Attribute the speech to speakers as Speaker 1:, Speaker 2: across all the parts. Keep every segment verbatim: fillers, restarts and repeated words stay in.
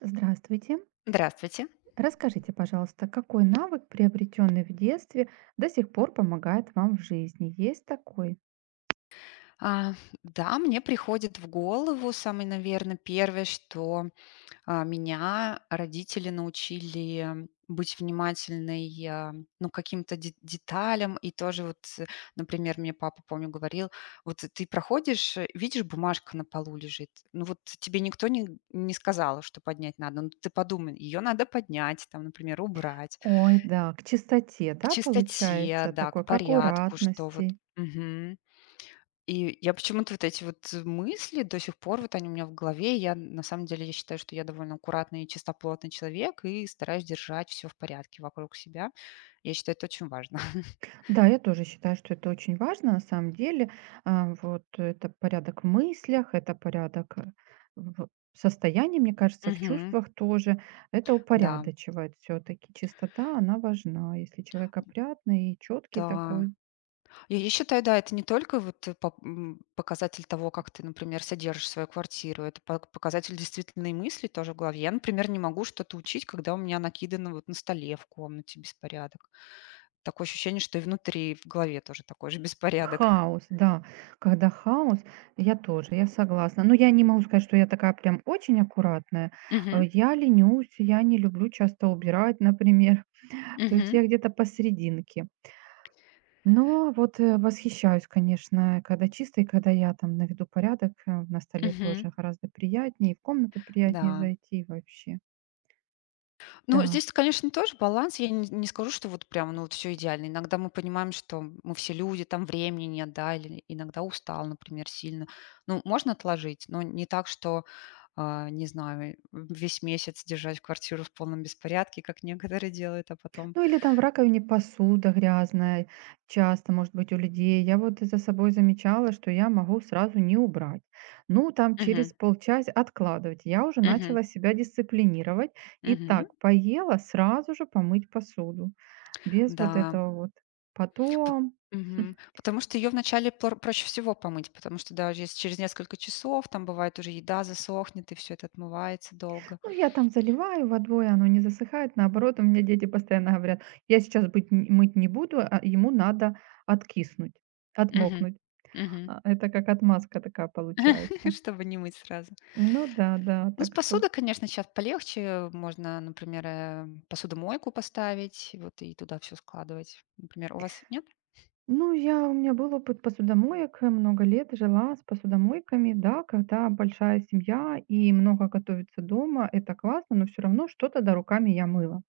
Speaker 1: Здравствуйте.
Speaker 2: Здравствуйте.
Speaker 1: Расскажите, пожалуйста, какой навык, приобретенный в детстве, до сих пор помогает вам в жизни? Есть такой?
Speaker 2: А, да, мне приходит в голову самое, наверное, первое, что, а, меня родители научили быть внимательной, а, ну, каким-то де деталям. И тоже вот, э, например, мне папа, помню, говорил: "Вот ты проходишь, э, видишь, бумажка на полу лежит. Ну, вот тебе никто не не сказал, что поднять надо. Ну, ты подумай, ее надо поднять, там, например, убрать".
Speaker 1: Ой, да, к чистоте,
Speaker 2: К
Speaker 1: да,
Speaker 2: чистоте,
Speaker 1: получается,
Speaker 2: да, к
Speaker 1: такой, к
Speaker 2: порядку, что вот.
Speaker 1: аккуратности.
Speaker 2: Мгм. И я почему-то вот эти вот мысли до сих пор, вот они у меня в голове. Я на самом деле, я считаю, что я довольно аккуратный и чистоплотный человек и стараюсь держать все в порядке вокруг себя. Я считаю, это очень важно.
Speaker 1: Да, я тоже считаю, что это очень важно, на самом деле. А, Вот это порядок в мыслях, это порядок э, в состоянии, мне кажется, в
Speaker 2: Мгм.
Speaker 1: чувствах тоже. Это
Speaker 2: Да,
Speaker 1: упорядочивает все-таки. Чистота, она важна, если человек опрятный и четкий
Speaker 2: да.
Speaker 1: такой.
Speaker 2: Я я считаю, да, это не только вот, э, пап м, показатель того, как ты, например, содержишь свою квартиру. Это пак показатель действительно мысли тоже в голове. Я, например, не могу что-то учить, когда у меня накидано вот на столе в комнате беспорядок. Такое ощущение, что и внутри, в голове тоже такой же беспорядок.
Speaker 1: Хаос, да. Когда хаос, я тоже, я согласна. Но я не могу сказать, что я такая прям очень аккуратная. Э,
Speaker 2: Мгм.
Speaker 1: Я ленюсь, я не люблю часто убирать, например. То есть
Speaker 2: Мгм.
Speaker 1: я где-то посерединке. Но вот э, восхищаюсь, конечно, когда чисто, и когда я там наведу порядок э, на столе
Speaker 2: Мгм.
Speaker 1: тоже гораздо приятнее, и в комнату приятнее
Speaker 2: Да.
Speaker 1: зайти вообще.
Speaker 2: Ну,
Speaker 1: Да.
Speaker 2: здесь, конечно, тоже баланс. Я не не скажу, что вот прям, ну, вот все идеально. Иногда мы понимаем, что мы все люди, там времени нет, да, или иногда устал, например, сильно. Ну, можно отложить, но не так, что, а, не знаю, весь месяц держать квартиру в полном беспорядке, как некоторые делают, а потом.
Speaker 1: Ну или там в раковине посуда грязная, часто, может быть, у людей. Я вот за собой замечала, что я могу сразу не убрать. Ну, там
Speaker 2: Мгм.
Speaker 1: через полчаса откладывать. Я уже
Speaker 2: Мгм.
Speaker 1: начала себя дисциплинировать. И
Speaker 2: Мгм.
Speaker 1: так, поела, сразу же помыть посуду. Без вот
Speaker 2: Да.
Speaker 1: этого вот.
Speaker 2: П
Speaker 1: Потом,
Speaker 2: мгм. Потому что ее вначале пр проще всего помыть, потому что даже если через несколько часов, там бывает уже еда засохнет и все это отмывается долго.
Speaker 1: ну, я там заливаю водой, оно не засыхает. Наоборот, у меня дети постоянно говорят, я сейчас быть, н- мыть не буду, а ему надо откиснуть,
Speaker 2: Мгм.
Speaker 1: отмокнуть.
Speaker 2: Мгм.
Speaker 1: А, Это как отмазка такая получается.
Speaker 2: Чтобы не мыть сразу.
Speaker 1: Ну да, да,
Speaker 2: Ну, с
Speaker 1: так что
Speaker 2: посудой, конечно, сейчас полегче. Можно, например, э, посудомойку поставить, вот, и туда все складывать. Например, у вас нет?
Speaker 1: Ну, я у меня был опыт посудомоек, э, много лет жила с посудомойками. Да, когда большая семья и много готовится дома, это классно, но все равно что-то, да, руками я мыла.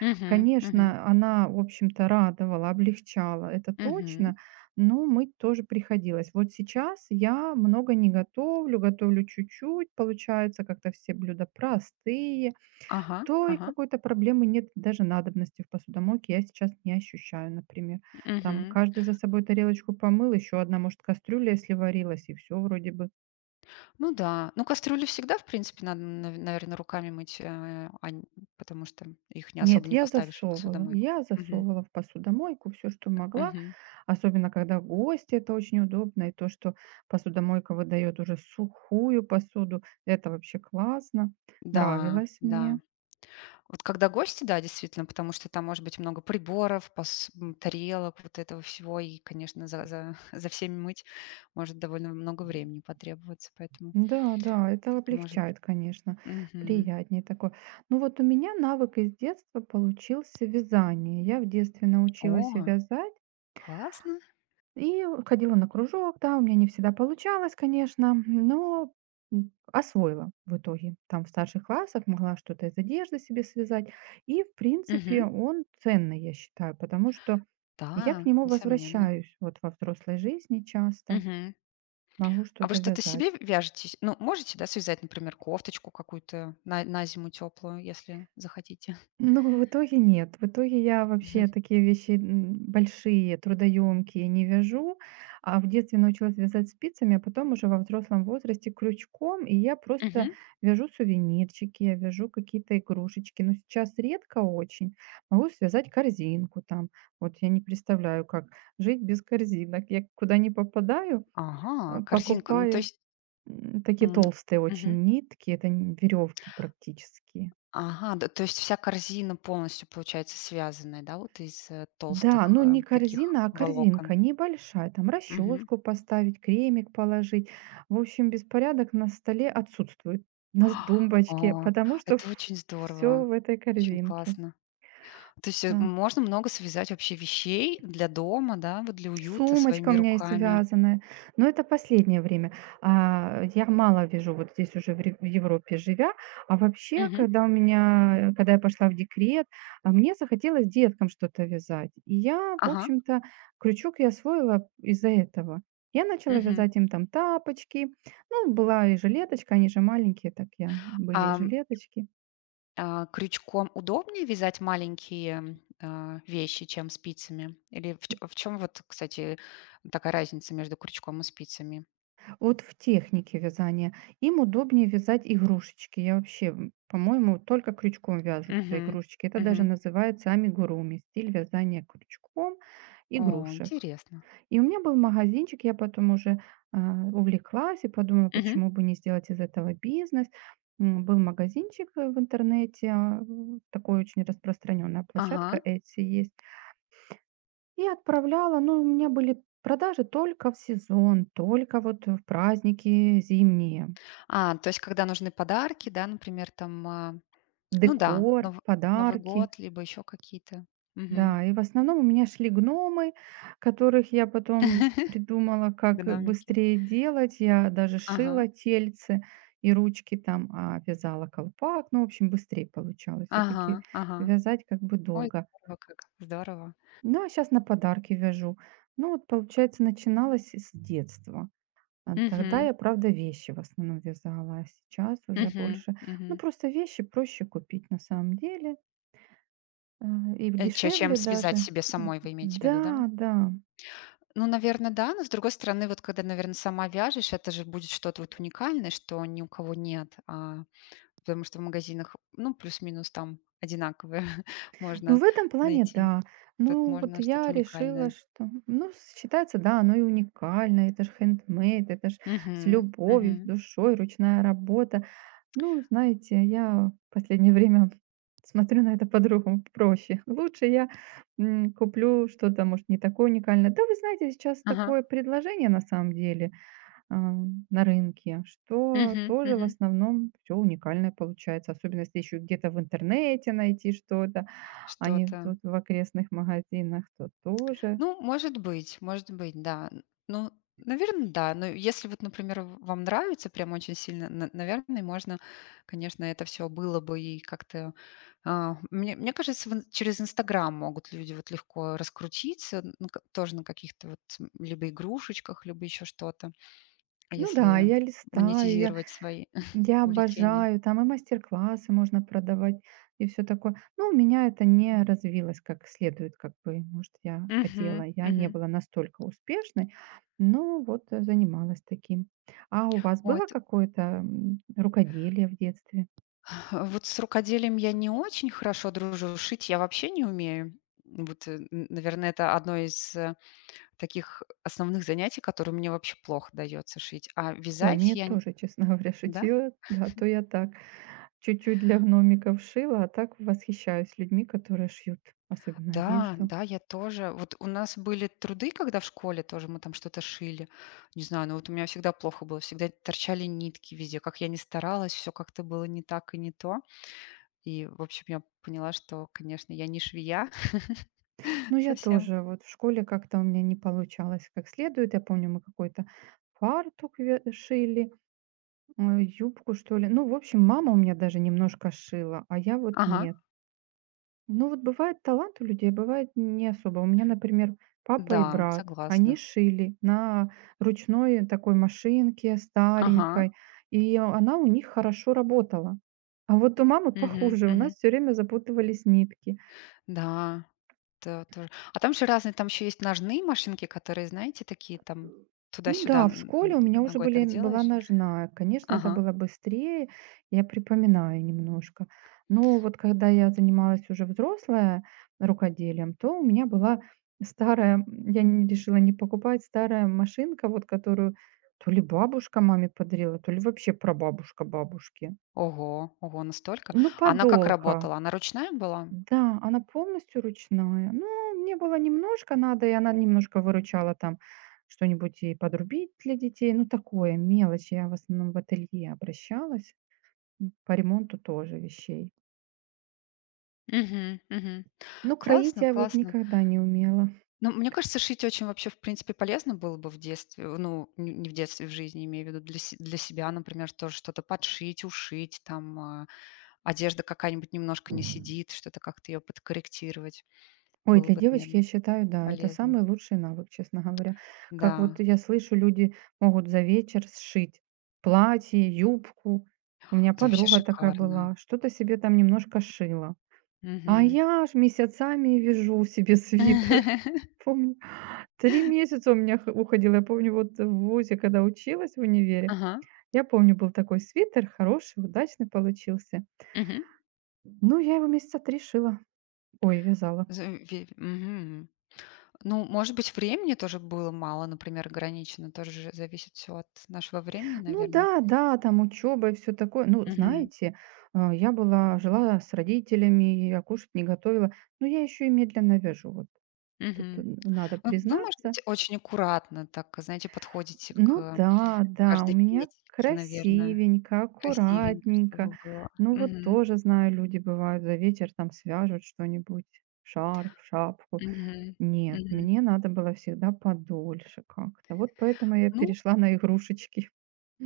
Speaker 2: Мгм. Мгм.
Speaker 1: Конечно, она, в общем-то, радовала, облегчала, это
Speaker 2: Мгм.
Speaker 1: точно, но мыть тоже приходилось. Вот сейчас я много не готовлю, готовлю чуть-чуть, получается, как-то все блюда простые.
Speaker 2: Ага,
Speaker 1: То и
Speaker 2: ага.
Speaker 1: какой-то проблемы нет даже надобности в посудомойке. Я сейчас не ощущаю, например. Там
Speaker 2: Мгм.
Speaker 1: каждый за собой тарелочку помыл, еще одна, может, кастрюля, если варилась, и все вроде бы.
Speaker 2: Ну да. Ну, кастрюли всегда, в принципе, надо, наверное, руками мыть, э, а н потому что их не
Speaker 1: Нет,
Speaker 2: особо не
Speaker 1: я
Speaker 2: поставишь в
Speaker 1: засовывала.
Speaker 2: посудомойку.
Speaker 1: Я
Speaker 2: Мгм.
Speaker 1: засовывала в посудомойку все, что могла.
Speaker 2: Мгм.
Speaker 1: Особенно, когда гости, это очень удобно. И то, что посудомойка выдает уже сухую посуду, это вообще классно.
Speaker 2: Да,
Speaker 1: Нравилось
Speaker 2: да.
Speaker 1: мне.
Speaker 2: Вот когда гости, да, действительно, потому что там может быть много приборов, пос м, тарелок, вот этого всего, и, конечно, за за за всеми мыть может довольно много времени потребоваться, поэтому
Speaker 1: Да, да, это
Speaker 2: может
Speaker 1: облегчает, конечно,
Speaker 2: Мгм.
Speaker 1: приятнее такое. Ну вот у меня навык из детства получился вязание. Я в детстве научилась
Speaker 2: О,
Speaker 1: вязать
Speaker 2: классно.
Speaker 1: и ходила на кружок, да, у меня не всегда получалось, конечно, но м, освоила в итоге. Там в старших классах могла что-то из одежды себе связать. И, в
Speaker 2: Мгм.
Speaker 1: принципе, он ценный, я считаю, потому что я к
Speaker 2: Да,
Speaker 1: нему
Speaker 2: несомненно.
Speaker 1: возвращаюсь вот во взрослой жизни часто,
Speaker 2: Мгм.
Speaker 1: могу
Speaker 2: А вы
Speaker 1: что-то
Speaker 2: что-то
Speaker 1: вязать.
Speaker 2: себе в вяжетесь? Ну, можете, да, связать, например, кофточку какую-то на на зиму теплую, если захотите?
Speaker 1: Ну, в итоге нет. В итоге я
Speaker 2: Мгм.
Speaker 1: вообще такие вещи м, большие, трудоемкие не вяжу. А в детстве научилась вязать спицами, а потом уже во взрослом возрасте крючком. И я просто
Speaker 2: Мгм.
Speaker 1: вяжу сувенирчики, я вяжу какие-то игрушечки. Но сейчас редко очень. Могу связать корзинку там. Вот я не представляю, как жить без корзинок. Я куда не попадаю,
Speaker 2: Ага,
Speaker 1: а,
Speaker 2: корзинка. Ну, то
Speaker 1: покупаю
Speaker 2: есть,
Speaker 1: м, такие
Speaker 2: м,
Speaker 1: толстые
Speaker 2: мгм.
Speaker 1: очень нитки. Это веревки практически.
Speaker 2: Ага, да, то есть вся корзина полностью получается связанная, да, вот из, э,
Speaker 1: Да,
Speaker 2: толстых,
Speaker 1: ну
Speaker 2: э,
Speaker 1: не
Speaker 2: таких
Speaker 1: корзина, а
Speaker 2: волокон?
Speaker 1: корзинка небольшая. Там
Speaker 2: Мгм.
Speaker 1: расческу поставить, кремик положить. В общем, беспорядок на столе отсутствует, на
Speaker 2: А,
Speaker 1: тумбочке,
Speaker 2: О,
Speaker 1: потому что
Speaker 2: это очень
Speaker 1: все
Speaker 2: здорово,
Speaker 1: в этой
Speaker 2: очень
Speaker 1: корзинке.
Speaker 2: классно. То есть, э,
Speaker 1: Да.
Speaker 2: можно много связать вообще вещей для дома, да, вот для уюта
Speaker 1: Сумочка у
Speaker 2: своими
Speaker 1: меня есть
Speaker 2: руками.
Speaker 1: вязаная, но это последнее время. А, я мало вяжу вот здесь уже в Ре в Европе живя. А вообще,
Speaker 2: Мгм.
Speaker 1: когда у меня э, когда я пошла в декрет, а, мне захотелось деткам что-то вязать. И я, в
Speaker 2: Ага.
Speaker 1: общем-то, крючок я освоила из-за этого. Я начала
Speaker 2: Мгм.
Speaker 1: вязать им там тапочки. Ну, была и жилеточка, они же маленькие, так я были и
Speaker 2: Ам,
Speaker 1: жилеточки.
Speaker 2: а, Крючком удобнее вязать маленькие, а, вещи, чем спицами? Или в чё в чём вот, кстати, такая разница между крючком и спицами?
Speaker 1: Вот в технике вязания. Им удобнее вязать игрушечки. Я вообще, м, по-моему, только крючком вяжутся
Speaker 2: Мгм.
Speaker 1: игрушечки. Это даже
Speaker 2: Мгм.
Speaker 1: называется амигуруми, стиль вязания крючком
Speaker 2: О,
Speaker 1: игрушек.
Speaker 2: интересно.
Speaker 1: И у меня был магазинчик, я потом уже а, увлеклась и подумала,
Speaker 2: Мгм.
Speaker 1: почему бы не сделать из этого бизнес. М, Был магазинчик э, в интернете, а, м, такой очень распространенная
Speaker 2: Ага.
Speaker 1: площадка Etsy есть. И отправляла, но у меня были продажи только в сезон, только вот в праздники зимние.
Speaker 2: А, то есть когда нужны подарки, да, например, там, а, ну да,
Speaker 1: Декор,
Speaker 2: нов Новый
Speaker 1: подарки.
Speaker 2: год, либо еще какие-то. Мгм.
Speaker 1: Да, и в основном у меня шли гномы, которых я потом придумала, как
Speaker 2: Гномики.
Speaker 1: быстрее делать. Я даже
Speaker 2: Ага.
Speaker 1: шила тельце и ручки там, а вязала колпак. Ну, в общем, быстрее получалось.
Speaker 2: Ага.
Speaker 1: Все-таки
Speaker 2: Ага.
Speaker 1: вязать как бы
Speaker 2: Ой,
Speaker 1: долго.
Speaker 2: здорово как. Здорово.
Speaker 1: Ну, а сейчас на подарки вяжу. Ну, вот, получается, начиналось с детства. А тогда
Speaker 2: Угу.
Speaker 1: я, правда, вещи в основном вязала, а сейчас уже
Speaker 2: Угу.
Speaker 1: больше ну,
Speaker 2: Мгм.
Speaker 1: просто вещи проще купить на самом деле, а, и
Speaker 2: Э, че Чем
Speaker 1: дешевле даже.
Speaker 2: связать себе
Speaker 1: М,
Speaker 2: самой, вы имеете в виду, да?
Speaker 1: да, да.
Speaker 2: Ну, наверное, да, но, с другой стороны, вот когда, наверное, сама вяжешь, это же будет что-то вот уникальное, что ни у кого нет, а, потому что в магазинах, ну, плюс-минус там одинаковые
Speaker 1: Ну,
Speaker 2: можно
Speaker 1: в этом плане
Speaker 2: найти.
Speaker 1: да.
Speaker 2: Тут
Speaker 1: Ну, вот
Speaker 2: можно что-то
Speaker 1: я решила,
Speaker 2: уникальное.
Speaker 1: что ну, считается, да, оно и уникально, это же хендмейд, это ж с
Speaker 2: Угу.
Speaker 1: любовью, с
Speaker 2: Угу.
Speaker 1: душой, ручная работа. Ну, знаете, я в последнее время смотрю на это по-другому, проще. Лучше я, м, куплю что-то, может, не такое уникальное. Да, вы знаете, сейчас
Speaker 2: Ага.
Speaker 1: такое предложение на самом деле, а, на рынке, что
Speaker 2: Угу.
Speaker 1: тоже в
Speaker 2: Угу.
Speaker 1: основном все уникальное получается, особенно если еще где-то в интернете найти что-то, а не
Speaker 2: Что-то.
Speaker 1: тут в окрестных магазинах, то тоже.
Speaker 2: Ну, может быть, может быть, да. Н- Ну, наверное, да. Но если вот, например, в- вам нравится прям очень сильно, на- наверное, можно, конечно, это все было бы и как-то... а, Мне, мне кажется, в ин- через Инстаграм могут люди вот легко раскрутиться, ну, ка- тоже на каких-то вот м, либо игрушечках, либо еще что-то,
Speaker 1: Ну да,
Speaker 2: если
Speaker 1: я листаю, я
Speaker 2: монетизировать свои
Speaker 1: Я
Speaker 2: увлечения.
Speaker 1: обожаю, там и мастер-классы можно продавать, и все такое. Но у меня это не развилось как следует, как бы, может, я хотела.
Speaker 2: Угу,
Speaker 1: Я не
Speaker 2: угу.
Speaker 1: была настолько успешной, но вот, э, занималась таким. А у вас было какое-то, м, рукоделие в детстве?
Speaker 2: А, вот с рукоделием я не очень хорошо дружу, шить я вообще не умею. Вот, э, н наверное, это одно из, э, таких основных занятий, которые мне вообще плохо дается шить. А
Speaker 1: Ой,
Speaker 2: вязать
Speaker 1: мне
Speaker 2: я н
Speaker 1: тоже, честно говоря,
Speaker 2: Да?
Speaker 1: шитье. Да, то я так чуть-чуть для гномиков шила, а так восхищаюсь людьми, которые шьют, особенно
Speaker 2: Да,
Speaker 1: одежду.
Speaker 2: да, я тоже. Вот у нас были труды, когда в школе тоже мы там что-то шили. Не знаю, но вот у меня всегда плохо было, всегда торчали нитки везде. Как я не старалась, все как-то было не так и не то. И, в общем, я поняла, что, конечно, я не швея
Speaker 1: Ну, я
Speaker 2: совсем.
Speaker 1: тоже. Вот в школе как-то у меня не получалось как следует. Я помню, мы какой-то фартук ве- шили, э, юбку, что ли. Ну, в общем, мама у меня даже немножко шила, а я вот
Speaker 2: Ага,
Speaker 1: нет. Ну, вот бывает талант у людей, бывает не особо. У меня, например, папа
Speaker 2: да,
Speaker 1: и брат, они
Speaker 2: согласна.
Speaker 1: шили на ручной такой машинке
Speaker 2: Ага.
Speaker 1: старенькой, и она у них хорошо работала. А вот у мамы
Speaker 2: Мгм,
Speaker 1: похуже, у
Speaker 2: мгм.
Speaker 1: нас все время запутывались нитки.
Speaker 2: Да, да, тоже. А там же разные, там еще есть ножные машинки, которые, знаете, такие там
Speaker 1: Ну
Speaker 2: туда-сюда
Speaker 1: да, в
Speaker 2: н-
Speaker 1: школе
Speaker 2: н-
Speaker 1: у меня уже
Speaker 2: ногой
Speaker 1: были
Speaker 2: так
Speaker 1: была
Speaker 2: делаешь.
Speaker 1: ножная. Конечно, это
Speaker 2: Ага.
Speaker 1: было быстрее, я припоминаю немножко. Но вот когда я занималась уже взрослая рукоделием, то у меня была старая, м, я не решила не покупать, старая машинка, вот которую то ли бабушка маме подарила, то ли вообще прабабушка бабушки.
Speaker 2: Ого, ого, настолько.
Speaker 1: Ну,
Speaker 2: Она как
Speaker 1: подолка.
Speaker 2: работала? Она ручная была?
Speaker 1: Да, она полностью ручная. Ну, мне было немножко надо, и она немножко выручала там что-нибудь и подрубить для детей. Ну, такое, мелочь. Я в основном в ателье обращалась. М, По ремонту тоже вещей.
Speaker 2: Мгм, мгм.
Speaker 1: Ну, кроить
Speaker 2: Классно,
Speaker 1: я вот
Speaker 2: классно.
Speaker 1: никогда не умела.
Speaker 2: Ну, мне кажется, шить очень вообще, в принципе, полезно было бы в детстве, ну, н- не в детстве, в жизни, имею в виду, для, се- для себя, например, тоже что-то подшить, ушить, там, а, одежда какая-нибудь немножко не сидит, что-то как-то ее подкорректировать.
Speaker 1: Ой,
Speaker 2: Было
Speaker 1: для
Speaker 2: бы,
Speaker 1: девочки,
Speaker 2: наверное,
Speaker 1: я считаю, да, это
Speaker 2: полезно.
Speaker 1: самый лучший навык, честно говоря. Как
Speaker 2: Да,
Speaker 1: вот я слышу, люди могут за вечер сшить платье, юбку. У меня
Speaker 2: это вообще
Speaker 1: подруга такая
Speaker 2: шикарно.
Speaker 1: была, что-то себе там немножко шила. А
Speaker 2: Мгм.
Speaker 1: я ж месяцами вяжу себе свитер. Помню, Три месяца у меня х уходило. Я помню, вот в ВУЗе, когда училась в универе,
Speaker 2: Ага.
Speaker 1: я помню, был такой свитер, хороший, удачный получился.
Speaker 2: Мгм.
Speaker 1: Ну, я его месяца три шила. Ой, вязала.
Speaker 2: За ве Мгм. Ну, может быть, времени тоже было мало, например, ограничено. Тоже же зависит все от нашего времени,
Speaker 1: Ну
Speaker 2: наверное.
Speaker 1: да, да, там учеба и всё такое. Ну,
Speaker 2: Мгм.
Speaker 1: знаете, а, я была жила с родителями, я кушать не готовила, но я еще и медленно вяжу. Вот тут э,
Speaker 2: Мгм.
Speaker 1: надо
Speaker 2: Вот вы, может
Speaker 1: признаться.
Speaker 2: быть, очень аккуратно так, знаете, подходите
Speaker 1: Ну
Speaker 2: к
Speaker 1: да, да, у
Speaker 2: каждой
Speaker 1: меня
Speaker 2: петельке, наверное.
Speaker 1: красивенько,
Speaker 2: Красивенько,
Speaker 1: аккуратненько.
Speaker 2: чтобы было.
Speaker 1: Ну вот
Speaker 2: Мгм.
Speaker 1: тоже, знаю, люди бывают за вечер там свяжут что-нибудь, шарф, шапку.
Speaker 2: Мгм.
Speaker 1: Нет,
Speaker 2: Мгм.
Speaker 1: мне надо было всегда подольше как-то. Вот поэтому я
Speaker 2: Ну,
Speaker 1: перешла на игрушечки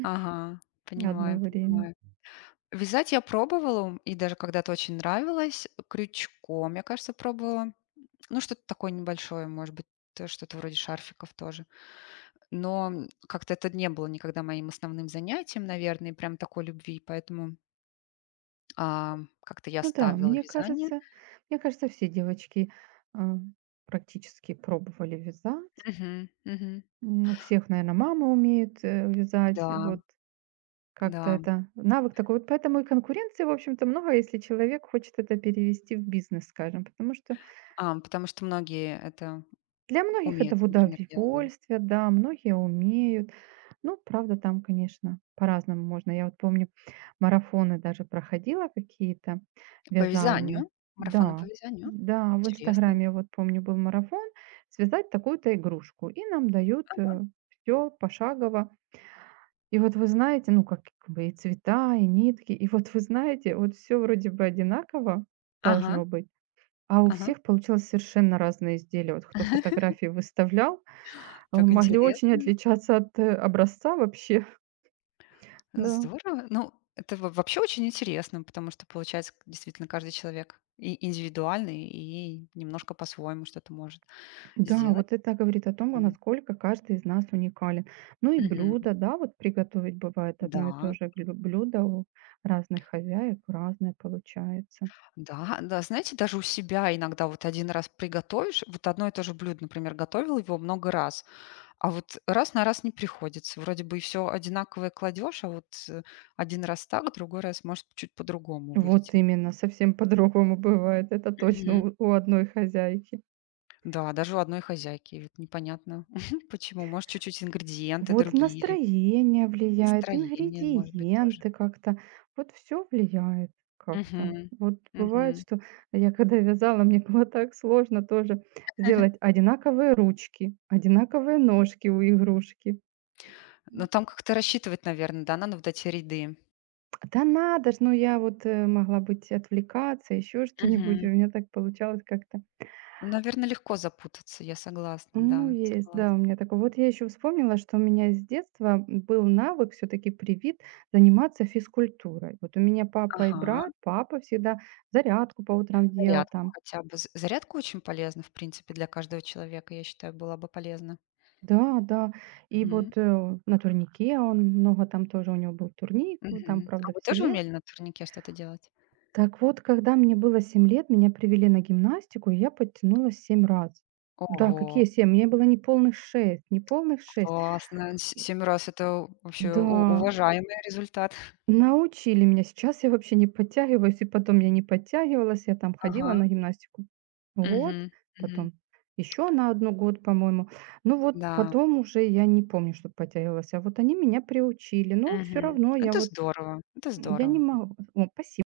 Speaker 2: ага,
Speaker 1: одно
Speaker 2: понимаю,
Speaker 1: время.
Speaker 2: понимаю. Вязать я пробовала, и даже когда-то очень нравилось. Крючком, я, кажется, пробовала. Ну, что-то такое небольшое, может быть, э, что-то вроде шарфиков тоже. Но, как-то это не было никогда моим основным занятием, наверное, и прям такой любви, поэтому, а, как-то я
Speaker 1: Ну да,
Speaker 2: оставила
Speaker 1: мне
Speaker 2: вязание.
Speaker 1: кажется, мне кажется, все девочки а, практически пробовали вязать.
Speaker 2: Мгм, мгм.
Speaker 1: Ну, У всех, наверное, мама умеет э, вязать.
Speaker 2: Да,
Speaker 1: Вот Как-то
Speaker 2: да.
Speaker 1: это навык такой. Вот поэтому и конкуренции, в общем-то, много, если человек хочет это перевести в бизнес, скажем, потому что
Speaker 2: А, потому что многие это
Speaker 1: для многих это
Speaker 2: умеют,
Speaker 1: в
Speaker 2: например, делать, да.
Speaker 1: удовольствие, да, многие умеют. Ну, правда, там, конечно, по-разному можно. Я вот помню, марафоны даже проходила какие-то
Speaker 2: По
Speaker 1: вязальные.
Speaker 2: вязанию, марафоны
Speaker 1: Да,
Speaker 2: по вязанию.
Speaker 1: да, в
Speaker 2: Интересно.
Speaker 1: Инстаграме, вот помню, был марафон, связать такую-то игрушку. И нам дают все пошагово, И вот вы знаете, ну, как бы и цвета, и нитки. И вот вы знаете, вот все вроде бы одинаково
Speaker 2: Ага,
Speaker 1: должно быть, а у
Speaker 2: ага.
Speaker 1: всех получилось совершенно разные изделия. Вот кто фотографии выставлял, э,
Speaker 2: Так
Speaker 1: могли очень
Speaker 2: интересно.
Speaker 1: отличаться от, э, образца вообще. Да.
Speaker 2: Здорово. Ну, это во- вообще очень интересно, потому что получается к- действительно каждый человек и индивидуальный, и немножко по-своему что-то может
Speaker 1: Да,
Speaker 2: сделать.
Speaker 1: вот это говорит о том, а
Speaker 2: Мгм.
Speaker 1: насколько каждый из нас уникален. Ну и
Speaker 2: Мгм.
Speaker 1: блюда, да, вот приготовить бывает одно и то
Speaker 2: Да,
Speaker 1: же блю блюдо у разных хозяек, разное получается.
Speaker 2: да, да. Знаете, даже у себя иногда вот один раз приготовишь, вот одно и то же блюдо, например, готовил его много раз, а вот раз на раз не приходится. Вроде бы и все одинаковое кладешь, а вот э, один раз так, другой раз может чуть по-другому
Speaker 1: Вот
Speaker 2: выйти.
Speaker 1: именно, совсем по-другому бывает. Это точно у у одной хозяйки.
Speaker 2: Да, даже у одной хозяйки. Вот непонятно почему. Может, чуть-чуть ингредиенты
Speaker 1: Вот
Speaker 2: другие или
Speaker 1: настроение влияет,
Speaker 2: настроение, может быть, тоже.
Speaker 1: ингредиенты как-то, вот все влияет как-то.
Speaker 2: Мгм.
Speaker 1: Вот бывает,
Speaker 2: Мгм.
Speaker 1: что я когда вязала, мне было так сложно тоже сделать одинаковые ручки, одинаковые ножки у игрушки.
Speaker 2: Но
Speaker 1: М,
Speaker 2: там как-то рассчитывать, наверное, да, надо вот эти ряды.
Speaker 1: да надо ж, ну я вот, э, могла быть отвлекаться, еще что-нибудь,
Speaker 2: Мгм.
Speaker 1: у меня так получалось как-то.
Speaker 2: Ну, наверно, легко запутаться, я согласна,
Speaker 1: Ну,
Speaker 2: да,
Speaker 1: есть, да,
Speaker 2: согласна.
Speaker 1: у меня такое. Вот я еще вспомнила, что у меня с детства был навык все-таки привит заниматься физкультурой. Вот у меня папа и
Speaker 2: Ага,
Speaker 1: брат, папа всегда зарядку по утрам делал
Speaker 2: зарядку
Speaker 1: там.
Speaker 2: хотя бы. З Зарядка очень полезна, в принципе, для каждого человека, я считаю, была бы полезна.
Speaker 1: Да, да. И
Speaker 2: Мгм.
Speaker 1: вот э, на турнике он много там тоже у него был турник, ну, там,
Speaker 2: Мгм. А
Speaker 1: правда,
Speaker 2: вы
Speaker 1: в
Speaker 2: тоже
Speaker 1: селе.
Speaker 2: умели на турнике что-то делать?
Speaker 1: Так вот, когда мне было семь лет, меня привели на гимнастику, и я подтянулась семь раз. Да,
Speaker 2: Ого!
Speaker 1: какие семь? Мне было не полных шесть, не полных шесть.
Speaker 2: Классно. С семи раз- это вообще
Speaker 1: Да,
Speaker 2: у уважаемый результат.
Speaker 1: научили меня. Сейчас я вообще не подтягиваюсь, и потом я не подтягивалась. Я там ходила
Speaker 2: Ага.
Speaker 1: на гимнастику год,
Speaker 2: Мгм. Мгм.
Speaker 1: потом еще на один год, по-моему. Ну вот
Speaker 2: Да.
Speaker 1: потом уже я не помню, чтоб подтягивалась. А вот они меня приучили. Но все
Speaker 2: Мгм.
Speaker 1: равно я
Speaker 2: Это
Speaker 1: вот,
Speaker 2: здорово, это
Speaker 1: я не
Speaker 2: здорово.
Speaker 1: могу. О, спасибо.